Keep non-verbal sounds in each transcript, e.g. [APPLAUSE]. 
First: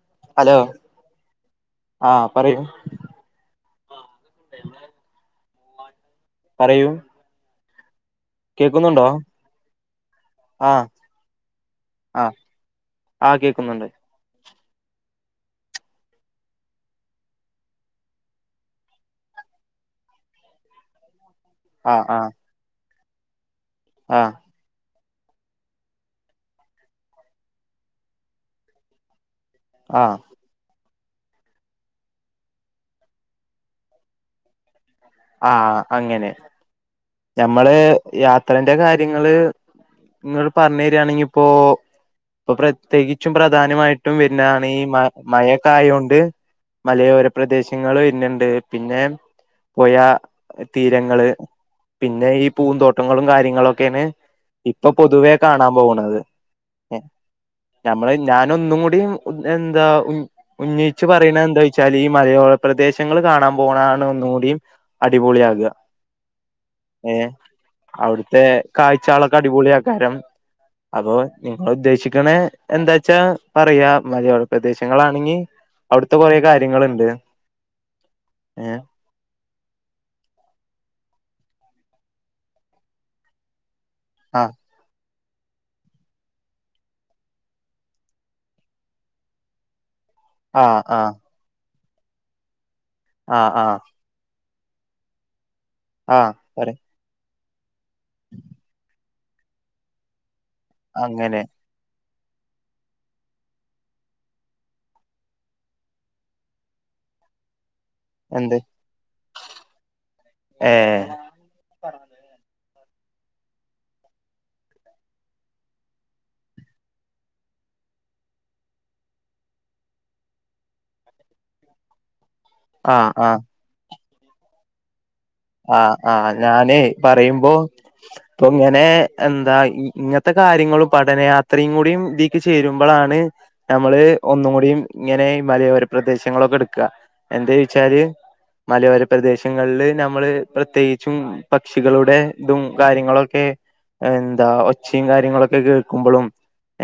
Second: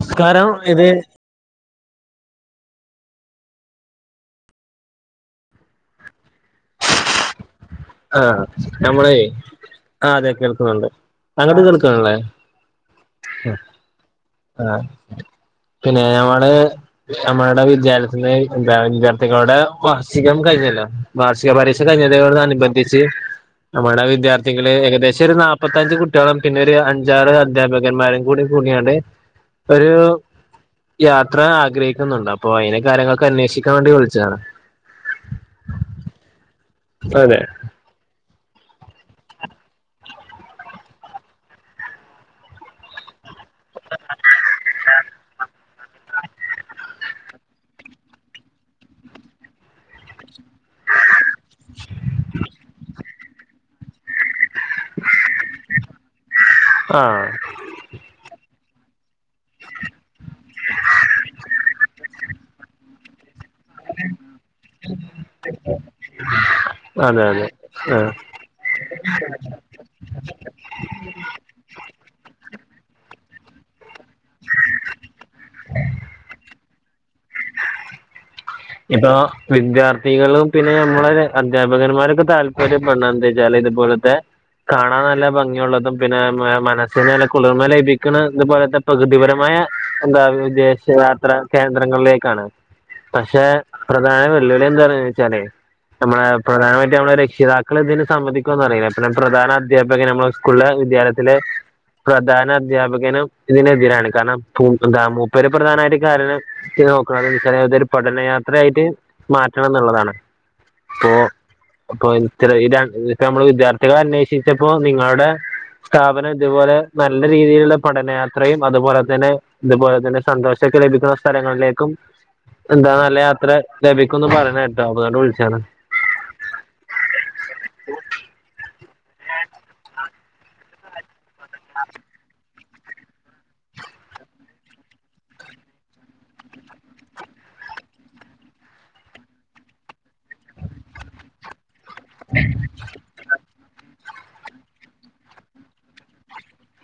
നസ്കാരം ഇത് ആഹ് പറയൂ [INAUDIBLE] പറയൂ ആഹ് കേക്കുന്നുണ്ടോ നമ്മളെ ആ അതെ ആ കേൾക്കുന്നുണ്ട് അങ്ങോട്ട് കേൾക്കണില്ലേ ആഹ് കേക്കുന്നുണ്ട് ആഹ് പിന്നെ ഞമ്മള് നമ്മുടെ വിദ്യാലയത്തിലെ എന്താ വിദ്യാർത്ഥികളുടെ വാർഷികം കഴി വർഷിക പരീക്ഷ ആ ആ കഴിഞ്ഞതോടനുബന്ധിച്ച് നമ്മുടെ ആ വിദ്യാർത്ഥികള് ഏകദേ പക്ഷ ഒരു നാല്പ്പത്തഞ്ച് കുട്ടികളും പിന്നെ ഒരു അഞ്ചാറ് അധ്യാപകന്മാരും കൂടി കൂടിയണ്ട് ഒരു ആ യാത്ര ആഗ്രഹിക്കുന്നുണ്ട് അപ്പൊ അയിന് കാര്യങ്ങളൊക്കെ അന്വേഷിക്കാൻ വേണ്ടി വിളിച്ചതാണ് ആഹ് അങ്ങനെ അതെ ഞമ്മള് യാത്രന്റെ കാര്യങ്ങള് നിങ്ങൾ പറഞ്ഞു തരിയാണെങ്കി ഇപ്പോ ഇപ്പൊ പ്രത്യേകിച്ച് ഏറ്റവും പ്രധാനമായിട്ടും വരുന്നതാണ് ഈ മഴൊക്കെയോണ്ട് മലയോര പ്രദേശങ്ങളും പിന്നെയണ്ട് പിന്നെ പുഴ തീരങ്ങള് പിന്നെ ഈ പൂന്തോട്ടം കട്ടങ്ങളും കാര്യങ്ങളുമൊക്കെയാണ് ഇപ്പൊ പൊതുവേ കാണാൻ പോകുന്നത് ആഹ് ഒന്നും കൂടി എന്താ ഉന്നയിച്ചു പറയണ എന്താ വെച്ചാൽ ഈ മലയോള പ്രദേശങ്ങൾ കാണാൻ പോകണാണ് ഒന്നുകൂടിയും അടിപൊളിയാകുക ഏ അതെ അതെ ആ അവിടുത്തെ കാഴ്ചകളൊക്കെ അടിപൊളി ആക്കാരം അപ്പൊ നിങ്ങ ഉദ്ദേശിക്കണ എന്താച്ച പറയാ മലയോര പ്രദേശങ്ങളാണെങ്കിൽ അവിടുത്തെ കുറേ കാര്യ കാര്യങ്ങളുണ്ട് ഏ എപ്പ വിദ്യാർത്ഥികളും പിന്നെ നമ്മള അധ്യാപകന്മാരൊക്കെ താല്പര്യംപ്പെട എന്താ വെച്ചാൽ ഇതുപോലെ ആ കാണാൻ നല്ല ഭംഗിയുള്ളതും പിന്നെ മനസ്സിനല്ലെ കുളിർമ ലഭിക്കുന്ന ഇതുപോലത്തെ പ്രകൃതിപരമായ- എന്താ ആ ആ വിദേശയാത്ര കേന്ദ്രങ്ങളിലേക്കാണ് ആ പക്ഷെ ആ പ്രധാന- ആ നമ്മള പറ പ്രധാനമായിട്ട് നമ്മള് രക്ഷിതാക്കൾ ഇതിന് സമ്മതിക്കുവോന്ന്- പ്രധാന അധ്യാപക നമ്മൾ സ്കൂള വിദ്യാലയത്തില് അങ്ങനെ പ്രധാന അദ്ധ്യാപകനും ഇതിനെതിരാണ് കാരണം എന്താ മൂപ്പര് പ്രധാനമായിട്ട് കാരണം- അതൊരു പഠനയാത്ര എന്ത് ആയിട്ട് മാറ്റണം എന്നുള്ളതാണ് ഏ ഇപ്പൊ അപ്പൊ ഇത്ര ഇത- ഇപ്പ നമ്മള് വിദ്യാർത്ഥികള അന്വേഷിച്ചപ്പോ നിങ്ങളുടെ- സ്ഥാപനം ഇതുപോലെ നല്ല രീതിയിലുള്ള പഠനയാത്രയും അതുപോലെ തന്നെ ഇതുപോലെ തന്നെ സന്തോഷ- ലഭിക്കുന്ന സ്ഥലങ്ങളിലേക്കും എന്താ ആ നല്ല ആ യാത്ര ലഭിക്കുംന്ന് പറയണ കേക്കാം ആ് ആഹ ഞാനേ പറയുമ്പോ ഇപ്പൊ ഇങ്ങനെ- എന്താ ഇങ്ങനത്തെ കാര്യങ്ങളും പഠനം അത്രയും കൂടും ഇതിക്ക് ചേരും നമ്മള് ഒന്നും കൂട ഇങ്ങനെ മലയോര പ്രദേശങ്ങളൊക്കെ എടുക്കുക എന്ത- മലയോര പ്രദേശങ്ങളില് നമ്മള് പ്രത്യേകിച്ചും പക്ഷികളുടെ ഇതും കാര്യങ്ങളൊക്കെ- എന്താ ഒച്ചയും കാര്യങ്ങളൊക്കെ കേൾക്കുമ്പോഴും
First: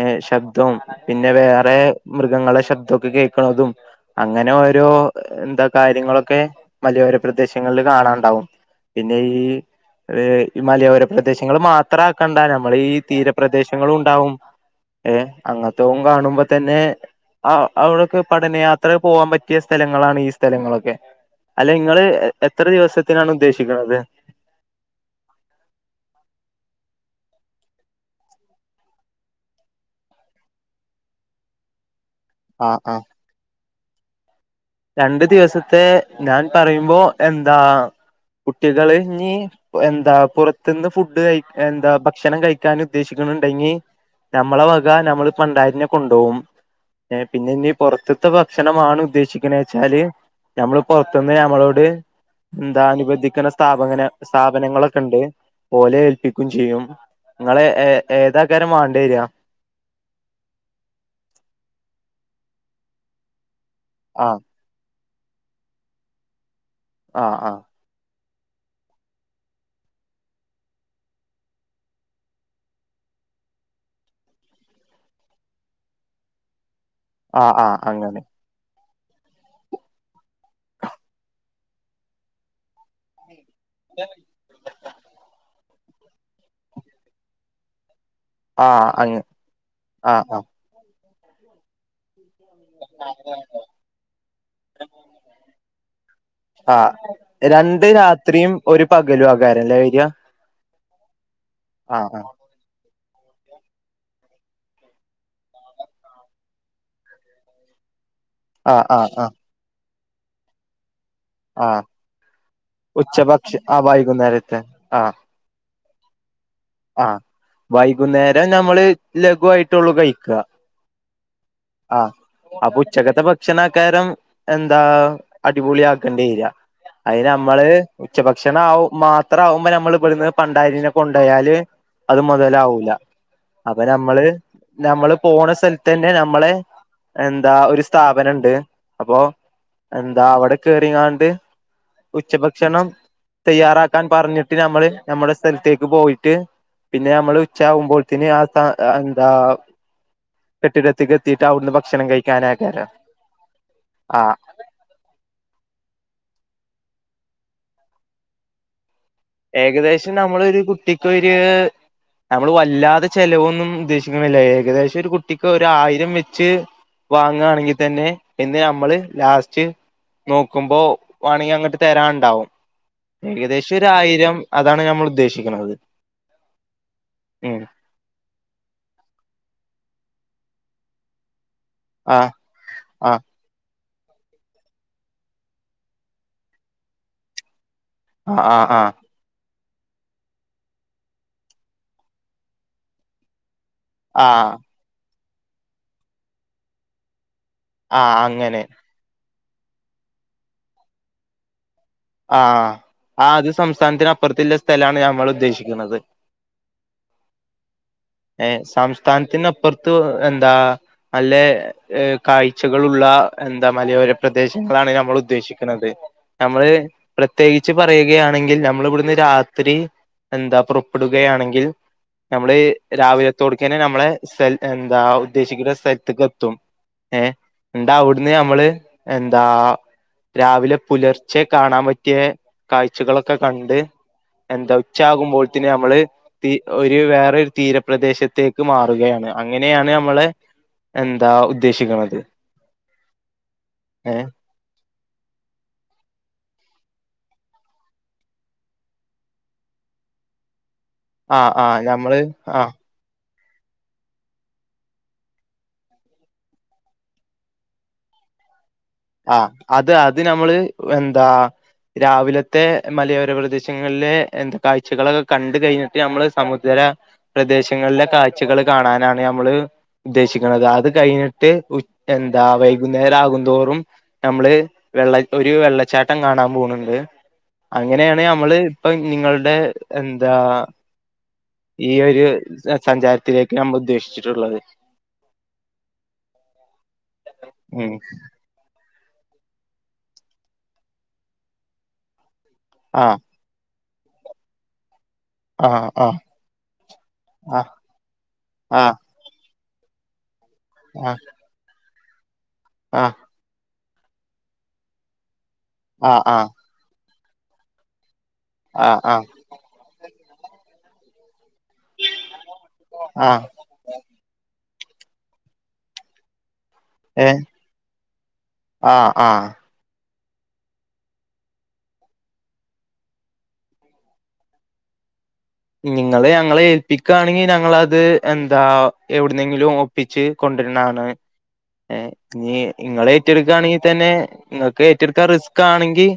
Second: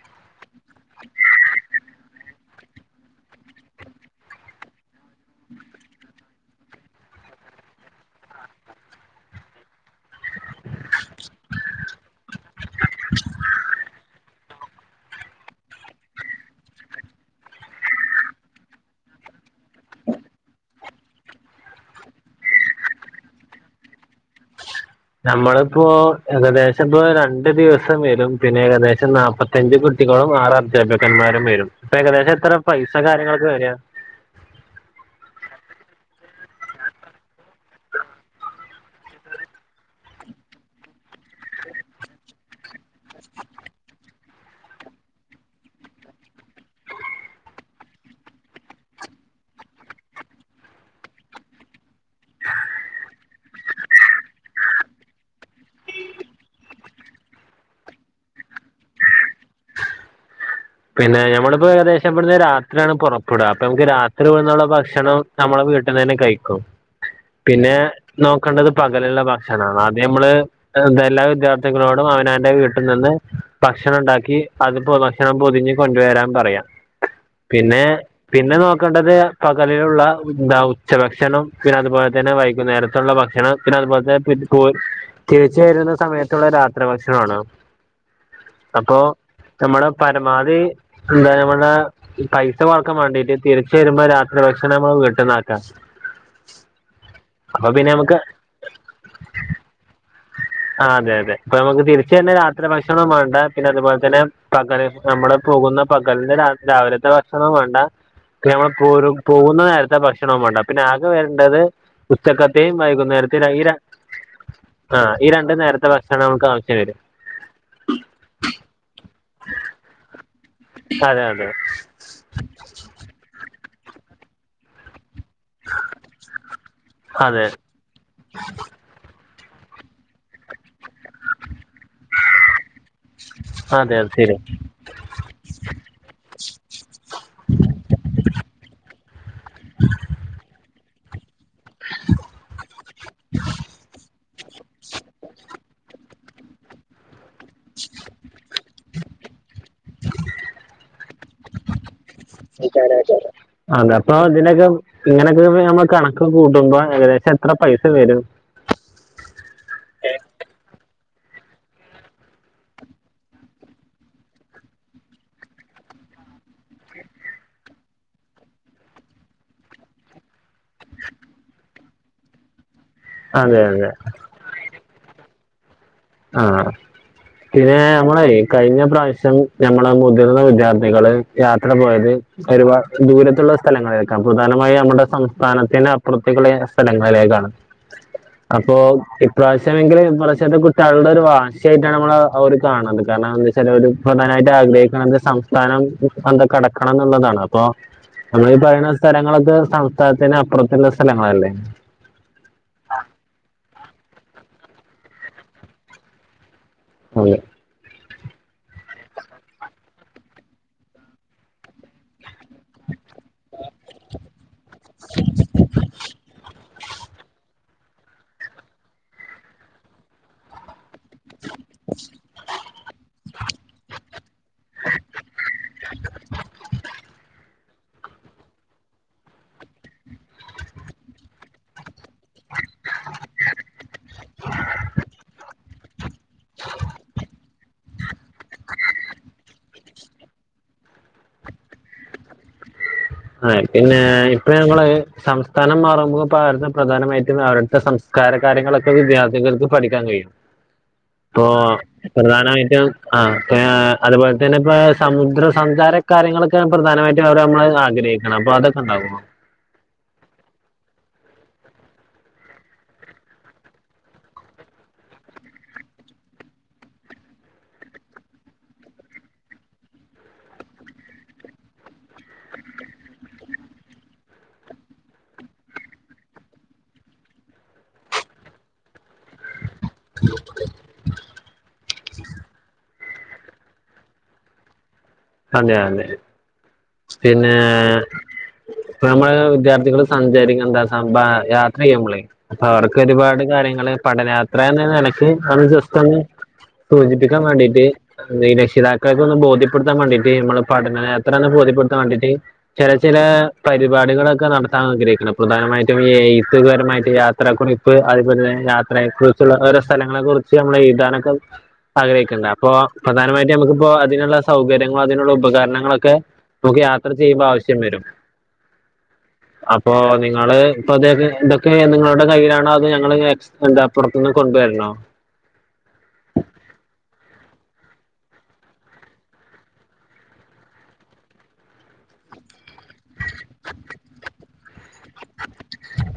ഏ ശബ്ദവും പിന്നെ വേറെ മൃഗങ്ങളെ ശബ്ദമൊക്കെ കേൾക്കണതും- അങ്ങനെ ഓരോ എന്താ കാര്യങ്ങളൊക്കെ മലയോര പ്രദേശങ്ങളിൽ കാണാൻ- ഉണ്ടാവും പിന്നെ ഈ- ഈ മലയോര പ്രദേശങ്ങള്ൾ മാത്ര ആക്കണ്ട നമ്മൾ ഈ തീരപ്രദേശങ്ങളും ഉണ്ടാവും ഏ അങ്ങനത്തും കാണുമ്പോ തന്നെ ആ അവിടെൊക്കെ പഠനയാത്ര പോവാൻ പറ്റിയ സ്ഥലങ്ങളാണ് ഈ സ്ഥലങ്ങളൊക്കെ- അല്ല നിങ്ങള് എത്ര ദിവസത്തിനാണ് ഉദ്ദേശിക്കുന്നത് നമ്മളിപ്പോൊ ഏകദേശം പപ്പോ രണ്ടു ദിവസം വരും പിന്നെ ഏകദേശം നാല്പ്പത്തഞ്ച് കുട്ടികളും ആറ് അധ്യാപകന്മാരും വരും അപ്പ ഏകദേശം എത്ര പൈസ കാര്യങ്ങളൊക്കെ വരിക രണ്ടു ദിവസത്തെ ഞാൻ പറയുമ്പോ എന്താ കുട്ടികള് നീ എന്താ പുറത്തുന്ന് ഫുഡ് കഴ എന്താ ഭക്ഷണം കഴിക്കാന ഉദ്ദേശിക്കുന്നു ഉണ്ടെങ്കി നമ്മളെ വക നമ്മള് പണ്ടായിരനെ കൊണ്ടുപോകും പിന്നെ ഇീ പുറത്തത്തെ ഭക്ഷണ ആമാണ് ഉദ്ദേശിക്ക- എ വെച്ചാല് നഞമ്മള് പുറത്തുന്ന് നഞമ്മളോട്- എന്ത അനുബന്ധിക്കുന്ന സ്ഥാപ സ്ഥാപനങ്ങളൊക്കെണ്ട് പോലെ ഏൽപിക്കും ചെയ്യും നിങ്ങള് ഏതാക്കാരും വേണ്ടി വരിയാ [INAUDIBLE] പിന്നെ ഞമ്മളിപ്പോ ഏകദേശം ഇവിടുന്ന് രാത്രിയാണ് പുറപ്പെടുക അപ്പൊ നമുക്ക് രാത്രി ആഹ് വന്നള്ള ഭക്ഷണം നമ്മളെ വീട്ടിൽന്ന് തന്നെ കഴിക്കും ആഹ് ആഹ് പിന്നെ നോക്കേണ്ടത് പകലുള്ള ഭക്ഷണണംണ് അദ്യ നമ്മള് എല്ലാ വിദ്യാർത്ഥികളോടും അവന അവ്ന്റെ വീട്ടിൽ നിന്ന്- ഭക്ഷണം ഉണ്ടാക്കി അത് ഭക്ഷണം പൊതിഞ്ഞ് കൊണ്ട വരാൻ പറയാം ആഹ് ആഹ് പിന്നെ അങ്ങനെ പിന്നെ നോക്ക- നോക്കണ്ടത് പകലിലുള്ള എന്താ ഉച്ചഭക്ഷണം പിന്നെ അതുപോലെ തന്നെ വൈകുന്നേരത്തുള്ള ഭക്ഷണം പിന്നെ അതുപോലെ തിരിച്ച വരുന്ന സമയത്തുള്ള രാത്രി ഭക്ഷണമാണ് ആഹ് അപ്പൊ അങ്ങ നമ്മടെ ആഹ് ആഹ് പരമാവധി എന്താ നമ്മടെ പൈസ കുറക്കം വേണ്ടീട്ട് തിരിച്ച വരുമ്പോ രാത്രി ഭക്ഷണ കിട്ടുന്നാക്കാം ആഹ രണ്ട് രാത്രിയും ഒരു പകല ആകാരല്ലേര് ആ അതെ അതെ അപ്പൊ നമുക്ക് തിരിച്ച തന്നെ രാത്രി ഭക്ഷ- ഭക്ഷണം വേണ്ട പിന്നെ അതുപോലെ തന്നെ പകൽ നമ്മള് പോകുന്ന പകലന്ന് രാവിലത്തെ ഭക്ഷണം വേണ്ട നമ്മ ആഹ് ആഹ് പോ ആഹ് ആഹ് പോകുന്ന നേരത്തെ ഭക്ഷണവും വേണ്ട പിന്നെ ആ- വരേണ്ടത് ആഹ് പുസ്തകത്തെയും ഉച്ചഭക്ഷ വൈകുന്നേര- ആഹ് വൈകുന്നേരത്തെ ആ ഈ രണ്ടു നേരത്തെ ഭക്ഷണം നമു ആ ആഹ വൈകുന്നേരം നമ്മള് ലഘുവായിട്ടള്ളൂ കഴിക്കുക അതെ അതെ ആഹ അപ്പൊ ഉച്ചകത്തെ ഭക്ഷണക്കാരം എന്താ അടിപൊളി ആക്കേണ്ടി വരിക അതിന് അതെ നമ്മള് ഉച്ചഭക്ഷണം ആ മാ അത്ര ആകുമ്പോ നമ്മൾ ഇവിടെന്ന് പണ്ടരിനെ കൊണ്ടപോയാല് അത് മുതലാവൂല അപ്പൊ അതെ അത് നമ്മള് ശരി നമ്മള് പോണ സ്ഥലത്ത് തന്നെ നമ്മളെ എന്താ ഒരു സ്ഥാപനുണ്ട് അപ്പൊ എന്താ അവിടെ കയറിങ്ങാണ്ട് ഉച്ചഭക്ഷണം തയ്യാറാക്കാൻ പറഞ്ഞിട്ട് നമ്മള് നമ്മുടെ സ്ഥലത്തേക്ക് പോയി. റ്റ് പിന്നെ നമ്മള് ഉച്ചാവുമ്പോൾത്തിന് ആ അന്താ കെട്ടിടത്തികത്തിയിട്ട് അവിടുന്ന് ഭക്ഷണം കഴി അതെ അപ്പൊ അതിനെക്ക ഇങ്ങനെയൊക്കെ പിന്നെ നമ്മ കണക്ക് കൂട്ടുമ്പോ ഏകദേശം എത്ര പൈസ വരും ഏകദേശം നമ്മളൊരു കുട്ടിക്ക് ഒര് നമ്മള് വല്ലാതെ ചെലവൊന്നും ഉദ്ദേശിക്കണില്ല ഏകദേശം ഒരു കുട്ടിക്ക് ഒരായിരം വെച്ച് വാങ്ങുകയാണെങ്കിൽ തന്നെ പിന്നെ നമ്മള് ലാസ്റ്റ് നോക്കുമ്പോ വേണങ്കി അങ്ങട്ട് തരാൻണ്ടാവും അതെ അതെ ആയിരം അതാണ് ഞമ്മൾ ഉദ്ദേശിക്കുന്നത് ആ പിന്നെ നമ്മളെ കഴിഞ്ഞ പ്രാവശ്യം ഞമ്മള മുതിർന്ന വിദ്യാർത്ഥികള് യാത്ര പോയത് ആ ഒരുപാട് ആ ദൂരത്തുള്ള സ്ഥലങ്ങ കമ്പുധനമായ നമ്മുടെ സംസ്ഥാനത്തിന് അപ്പുറത്തേക്കുള്ള സ്ഥലങ്ങളിലേക്കാണ്. ആ ആ അപ്പൊ ആ ഇപ്രാവശ്യമെങ്കില് നമ്മള് ചണ്ടൊരു വാശിയായിട്ടാണ് നമ്മള് ആ ഒരു കാണത് കാരണം എന്തൊച്ചാല് ഒരു പ്രധാനമായിട്ട് ആഹ് ആഗ്രഹിക്കണത് സം സ്ഥാനം അത് കടക്കണം എന്നുള്ളതാണ് അപ്പൊ ആഹ് നമ്മൾ ഈ അങ്ങനെ പറയുന്ന സ്ഥലങ്ങള ത് സംസ്ഥാനത്തിന് അപ്പുറത്തുള്ള സ്ഥലങ്ങളല്ലേ? ആഹ് ആ അത് സംസ്ഥാനത്തിന് അപ്പുറത്തില്ല സ്ഥലാണ് ഞമ്മള് ഉദ്ദേശിക്കണത് അതെ ഏ സംസ്ഥാനത്തിന് അപ്പറത്ത് എന്താ അല്ലേ ഏ കാഴ്ചകൾ ഉള്ള എന്താ മലയോര പ്രദേശങ്ങളാണ് ഞമ്മള് ഉദ്ദേശിക്കുന്നത് ഞമ്മള് പ്രത്യേകിച്ച് പറയുകയാണെങ്കിൽ ഞമ്മളിവിടുന്ന് രാത്രി എന്താ പുറപ്പെടുകയാണെങ്കിൽ ഞമ്മള് രാവിലത്തോടക്കെനാ നമ്മളെ സെൽ എന്താ ഉദ്ദേശിക്കുന്ന സ്ഥല്ത്ത്ക്ക് എത്തും. ഏ ണ്ടഅവിടുന്ന് നമ്മള് എന്താ രാവിലെ പുലർച്ചെ കാണാൻ പ റ്റേ കാഴ്ചകളൊക്കെ കണ്ട് എന്താ ഉച്ചയാകുമ്പോഴത്തിന് നമ്മള് തീ ഒരു വേറെ ഒരു തീരപ്രദേശത്തേക്ക് മാറുകയാണ് അങ്ങനെയാണ് നമ്മളെ എന്താ ഉദ്ദേശിക്കണത്. ആ പിന്നെ ഏഹ് ഇപ്പ ഞങ്ങള് സംസ്ഥാനം മാറുമ്പോൾ പാടത്തെ പ്രധാനമായിട്ടും അവരുടുത്തെ സംസ്കാര കാര്യങ്ങളൊക്കെ വിദ്യാർത്ഥികൾക്ക് പഠിക്കാൻ കഴിയും. പ്പോ ആഹ് ആഹ് ഞമ്മള് ആ പ്രധാനമായിറ്റും ആഹ് അതുപോലെ തന്നെ ഇപ്പ സമുദ്രസഞ്ചാര കാര്യങ്ങളൊക്കെയ പ്രധാനമായിട്ടും അവർ നമ്മള് ആഗ്രഹി വേഗണം അപ്പം അത് ആ അത് അത് നമ്മള് എന്താ രാവിലത്തെ മലയോര പ്രദേശങ്ങളിലെ എന്താ കാഴ്ചകളൊക്കെ കണ്ട് കഴിഞ്ഞിട്ട് ഞമ്മള് സമുദ്ര പ്രദേശങ്ങളിലെ കാഴ്ചകൾ കാണാനാണ് ഞമ്മള് ഉദ്ദേശിക്കണത് അത് കഴിഞ്ഞിട്ട് ഉ എന്താ വൈകുന്നേരം ആകും തോറും നമ്മള് വെള്ളയിപ്പൊരു വെള്ളച്ചാട്ടം കാണാൻ പോവുന്നുണ്ട് അങ്ങനെയാണ് നമ്മള് ഇപ്പൊ നിങ്ങളുടെ എന്താ ഈ ഒരു സഞ്ചാരത്തിലേക്ക് നമ്മള് ഉദ്ദേശിച്ചിട്ടുള്ളത്. അതെ അതെ പിന്നെ ഉം ഇപ്പ നമ്മള് വിദ്യാർത്ഥികള് സഞ്ചരിക്കെന്താ സം ബാ യാത്ര ചെയ്യുമ്പോളേ അപ്പ അവർക്ക് ആഹ് ഒരുപാട് കാര്യങ്ങള് പഠനയാത്രാന്ന്നെലേ [UNINTELLIGIBLE] ആഹ് ജെസ്റ്റൊന്ന് സൂചിപ്പിക്കാൻ ആഹ് വേണ്ടീട്ട് ഈ ആഹ് രക്ഷിതാക്കൾകൊന്ന് ബോധ്യപെ ട്ത്താൻ വേണ്ടീട്ട് നമ്മള് പടന ആഹ് യാത്രാന്ന് ബോധ്യപ്പെടുത്താൻ വേണ്ടിട്ട് ചെല ആഹ് ചെലാ പരിപാടികളൊക്കെ നടത്താൻ ആഗ്രഹിക്കണപ്പളും പ്രധാനമായിട്ടും ഈ ആഹ് ആഹ് എഴത്ത്പരമായിട്ട് യാത്രാകുറിപ്പ് അത്പോലെ ആഹ് ആഹ് യാത്രയെ ആഹ് കുറിച്ചുള്ള ഓരോ സ്ഥലങ്ങളെ കുറിച്ച് നമ്മള് എഴുതാനൊക്കെ ആഗ്രഹിക്ക്ണ്ട് അപ്പൊ ആഹ് പ്രധാനമായിട്ട് നമക്കിപ്പോ അതിനുള്ള സൗകര്യങ്ങളും അതിനുള്ള ഉപകര്ണങ്ങളൊക്കെ നമുക്ക് യാത്ര ഏ ചെയ്യുമ്പോ ആവശ്യം വരും ആഹ് ആഹ് അപ്പോ നിങ്ങ ങ്ങള് ഇപ്പൊതെ ഇതൊക്കെ നിങ്ങളുടെ കയ്യിലാണോ അത് ഞങ്ങള് എസ് എന്താപ്പുറത്തിന്ന് കൊണ്ടുവരണോ നിങ്ങള് ഞങ്ങളെ ഏൽപ്പിക്കാണെങ്കി ഞങ്ങളത് എന്താ എവിടുന്നെങ്കിലും ഒപ്പിച്ച് കൊ ണ്ട്ര്നാണ് ഏ നീ ഇങ്ങളേറ്റെടുക്കാണെങ്കിൽ തന്നെ നിങ്ങക്ക് ഏറ്റെടുക്കാ റിസ്കാണെങ്കി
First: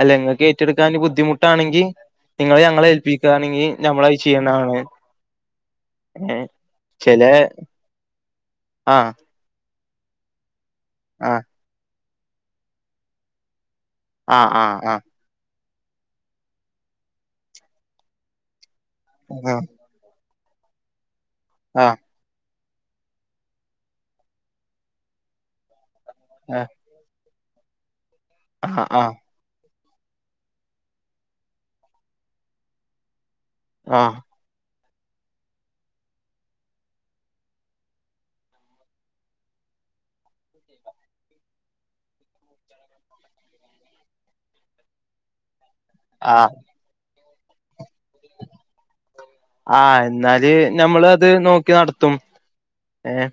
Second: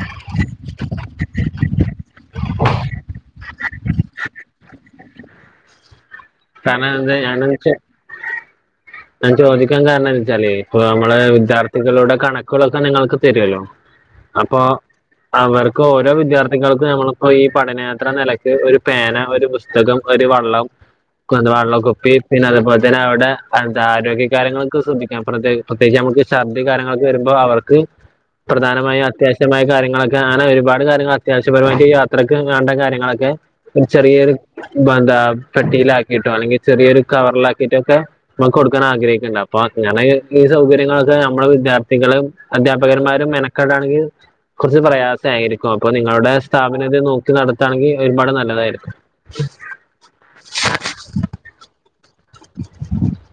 അല്ല ങ്ങക്ക് ഏറ്റെടുക്കാൻ ബുദ്ധിമുട്ടാണെങ്കി നിങ്ങള് ഞങ്ങളെ ഏൽപ്പിക്കാണെങ്കി ഞമ്മളത് ചെയ്യുന്നതാണ് ഏ കാര്ണം അത് ചില [UNINTELLIGIBLE] ആഹ് ഞാൻ ചോദിക്കാൻ കാര്ണംന്ന് വെച്ചാലേ ഇപ്പ നമ്മള് ആഹ് വിദ്യാർഥികളോടൊ കണക്കുകളൊക്കെ നിങ്ങൾക്ക് തരൊല്ലോ ആഹ് അപ്പോ ആഹ് അവർ ഇപ്പോ ഓരോ വിദ്യാർത്ഥികൾക്കും നമ്മളിപ്പോ ഈ പഠനയാത്രാനിലക്ക് ഒരു പേന ഒരു പുസ്തകം ഒരു വ ള്ളം [UNINTELLIGIBLE] ആഹ് ആഹ് വള്ളകുപ്പി പിന്നെ അതേപോൽത തന്നേ അവിടെ എന്താ ആരോഗ്യ കാര്യങ്ങളൊക്കെ ശ്രദ്ധിക്കാം പ്രത്യേകി പ്രത്യേകിച്ച് നമുക്ക് ആഹ് ശർദികാര്യങ്ങളൊക്കെ വരുമ്പ മ്പ അവർക്ക് ആഹ് പ്രധാനമായും ആഹ് അത്യാവശ്യമായ കാര്യങ്ങളൊക്കെ അങ്ങനെ ഒരുപാട് കാര്യങ്ങള് അത്യാവശ്യപരമായിട്ട് യാത്രക്ക് വേണ്ട കാര്യങ്ങളൊക്കേ ഒരു ചറിയ ആഹ് ഒരു ബന്താ പെട്ടിയിലാക്ക് യിട്ടോ അല്ലെങ്കി ചെറിയൊരുകവർലാക്കിയിട്ടോ ഒക്കെ നമുക്ക് കൊടുക്കാൻ ആഗ്രഹിക്ക്ണ്ട് അപ്പൊ അങ്ങനെ ഈ സൗകര്യങ്ങളൊ നമ്മള് വിദ്യാർത്ഥികളും അധ്യാപകന്മാരും മെനക്കാടാണെങ്കി കൊർച്ച് പ്രയാസയിരി ക്കും അപ്പൊ നിങ്ങളുടെ ആഹ് സ്ഥാപനതേ നോക്കി നടത്താണെങ്കി ഒരുപാട് നല്ലതായിരിക്കും ആഹ് എന്നാല് ഞമ്മള് അത് നോക്കി നടത്തും ഏഹ്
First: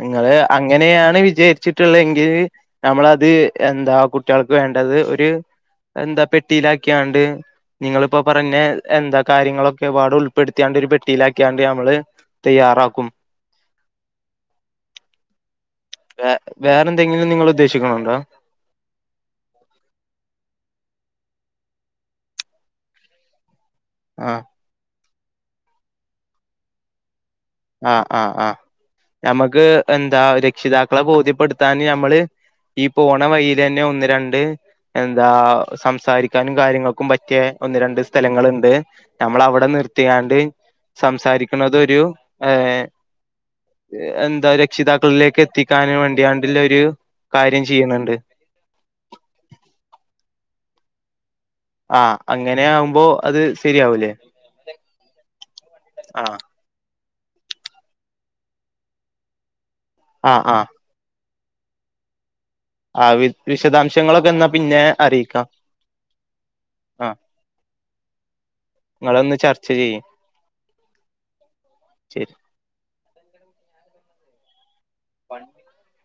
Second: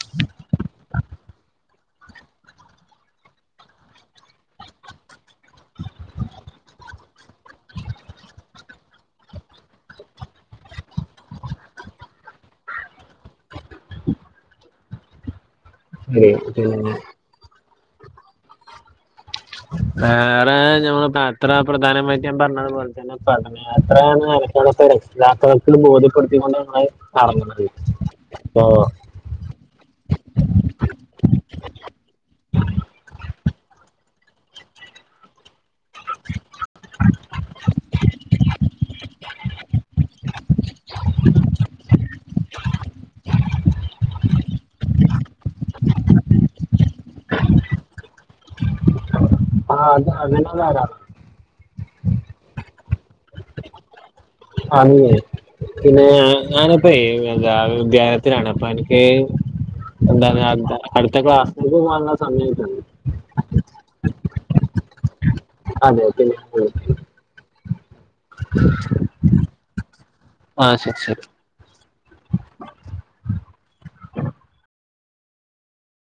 നിങ്ങള് അങ്ങനെയാണ് വിജയ ച്ചിട്ട്ള്ളെങ്കില് നമ്മളത് എന്താ കുട്ടികൾക്ക് വേണ്ടത് ഒരു എന്താ പെട്ടിയിലാക്കിയാണ്ട് നിങ്ങളിപ്പോ പറഞ്ഞ എന്താ കാര്യങ്ങളൊക്കെ പാട് ഉൾ പ്പെടുത്തിയാണ്ട് ഒരു പെട്ടിയിലാക്കിയാണ്ട് നമ്മള് തയ്യാറാക്കും. വേ പിന്നെ വേറെന്തെങ്കിലും നിങ്ങള് ഉദ്ദേശിക്കുന്നുണ്ടോ വേറെ ഞമ്മ അത്ര പ്രധാനമായിട്ട് ഞാൻ പറഞ്ഞതുപോലെ തന്നെ പഠ യാത്രയാണ് ആഹ് [UNINTELLIGIBLE] രക്ഷിതാക്കാൾക്ക് ബോധ്യപ്പെടുത്തി [UNINTELLIGIBLE] ആഹ് ആഹ് ആഹ് ഞമക്ക് എന്താ രക്ഷിതാക്കളെ ബോധ്യപ്പെടുത്താന് ഞമ്മള് ഈ പോണ വഴിലാന്നെ ഒന്ന് രണ്ട് എന്താ സംസാരിക്കാനും കാര്യങ്ങക്കും പറ്റിയെ ഒന്ന് രണ്ട് സ്ഥലങ്ങള്ണ്ട് ഞമ്മള് അവിടെ നിർത്തിയാണ്ട് സംസാരിക്കണതൊരു ഏഹ് എന്താ രക്ഷിതാക്കളിലേക്ക് എത്തി ക്കാന് വേണ്ടിയാണ്ടില് ഒരു കാര്യം ചെയ്യണ് ണ്ട് ആഹ് [INAUDIBLE] ആഹ് അങ്ങനെ ആകുമ്പോ [UNINTELLIGIBLE] പിന്നെ ആഹ് ഞാനപ്പഴേ എന്താ വിദ്യാലത്തിലാണ് അപ്പോ അനക്ക് എന്താണ് ആഹ് ആഹ് അടുത്ത അടുത്ത ക്ലാ [UNINTELLIGIBLE] സമയായി ആഹ് വി വിശദാംശങ്ങളൊക്കെ എന്നാ പിന്നെ അറിയിക്കാം [INAUDIBLE] ആഹ് നിങ്ങളൊന്ന് ചർച്ച ആഹ് ശെരി ശെരി ശെരി [INAUDIBLE]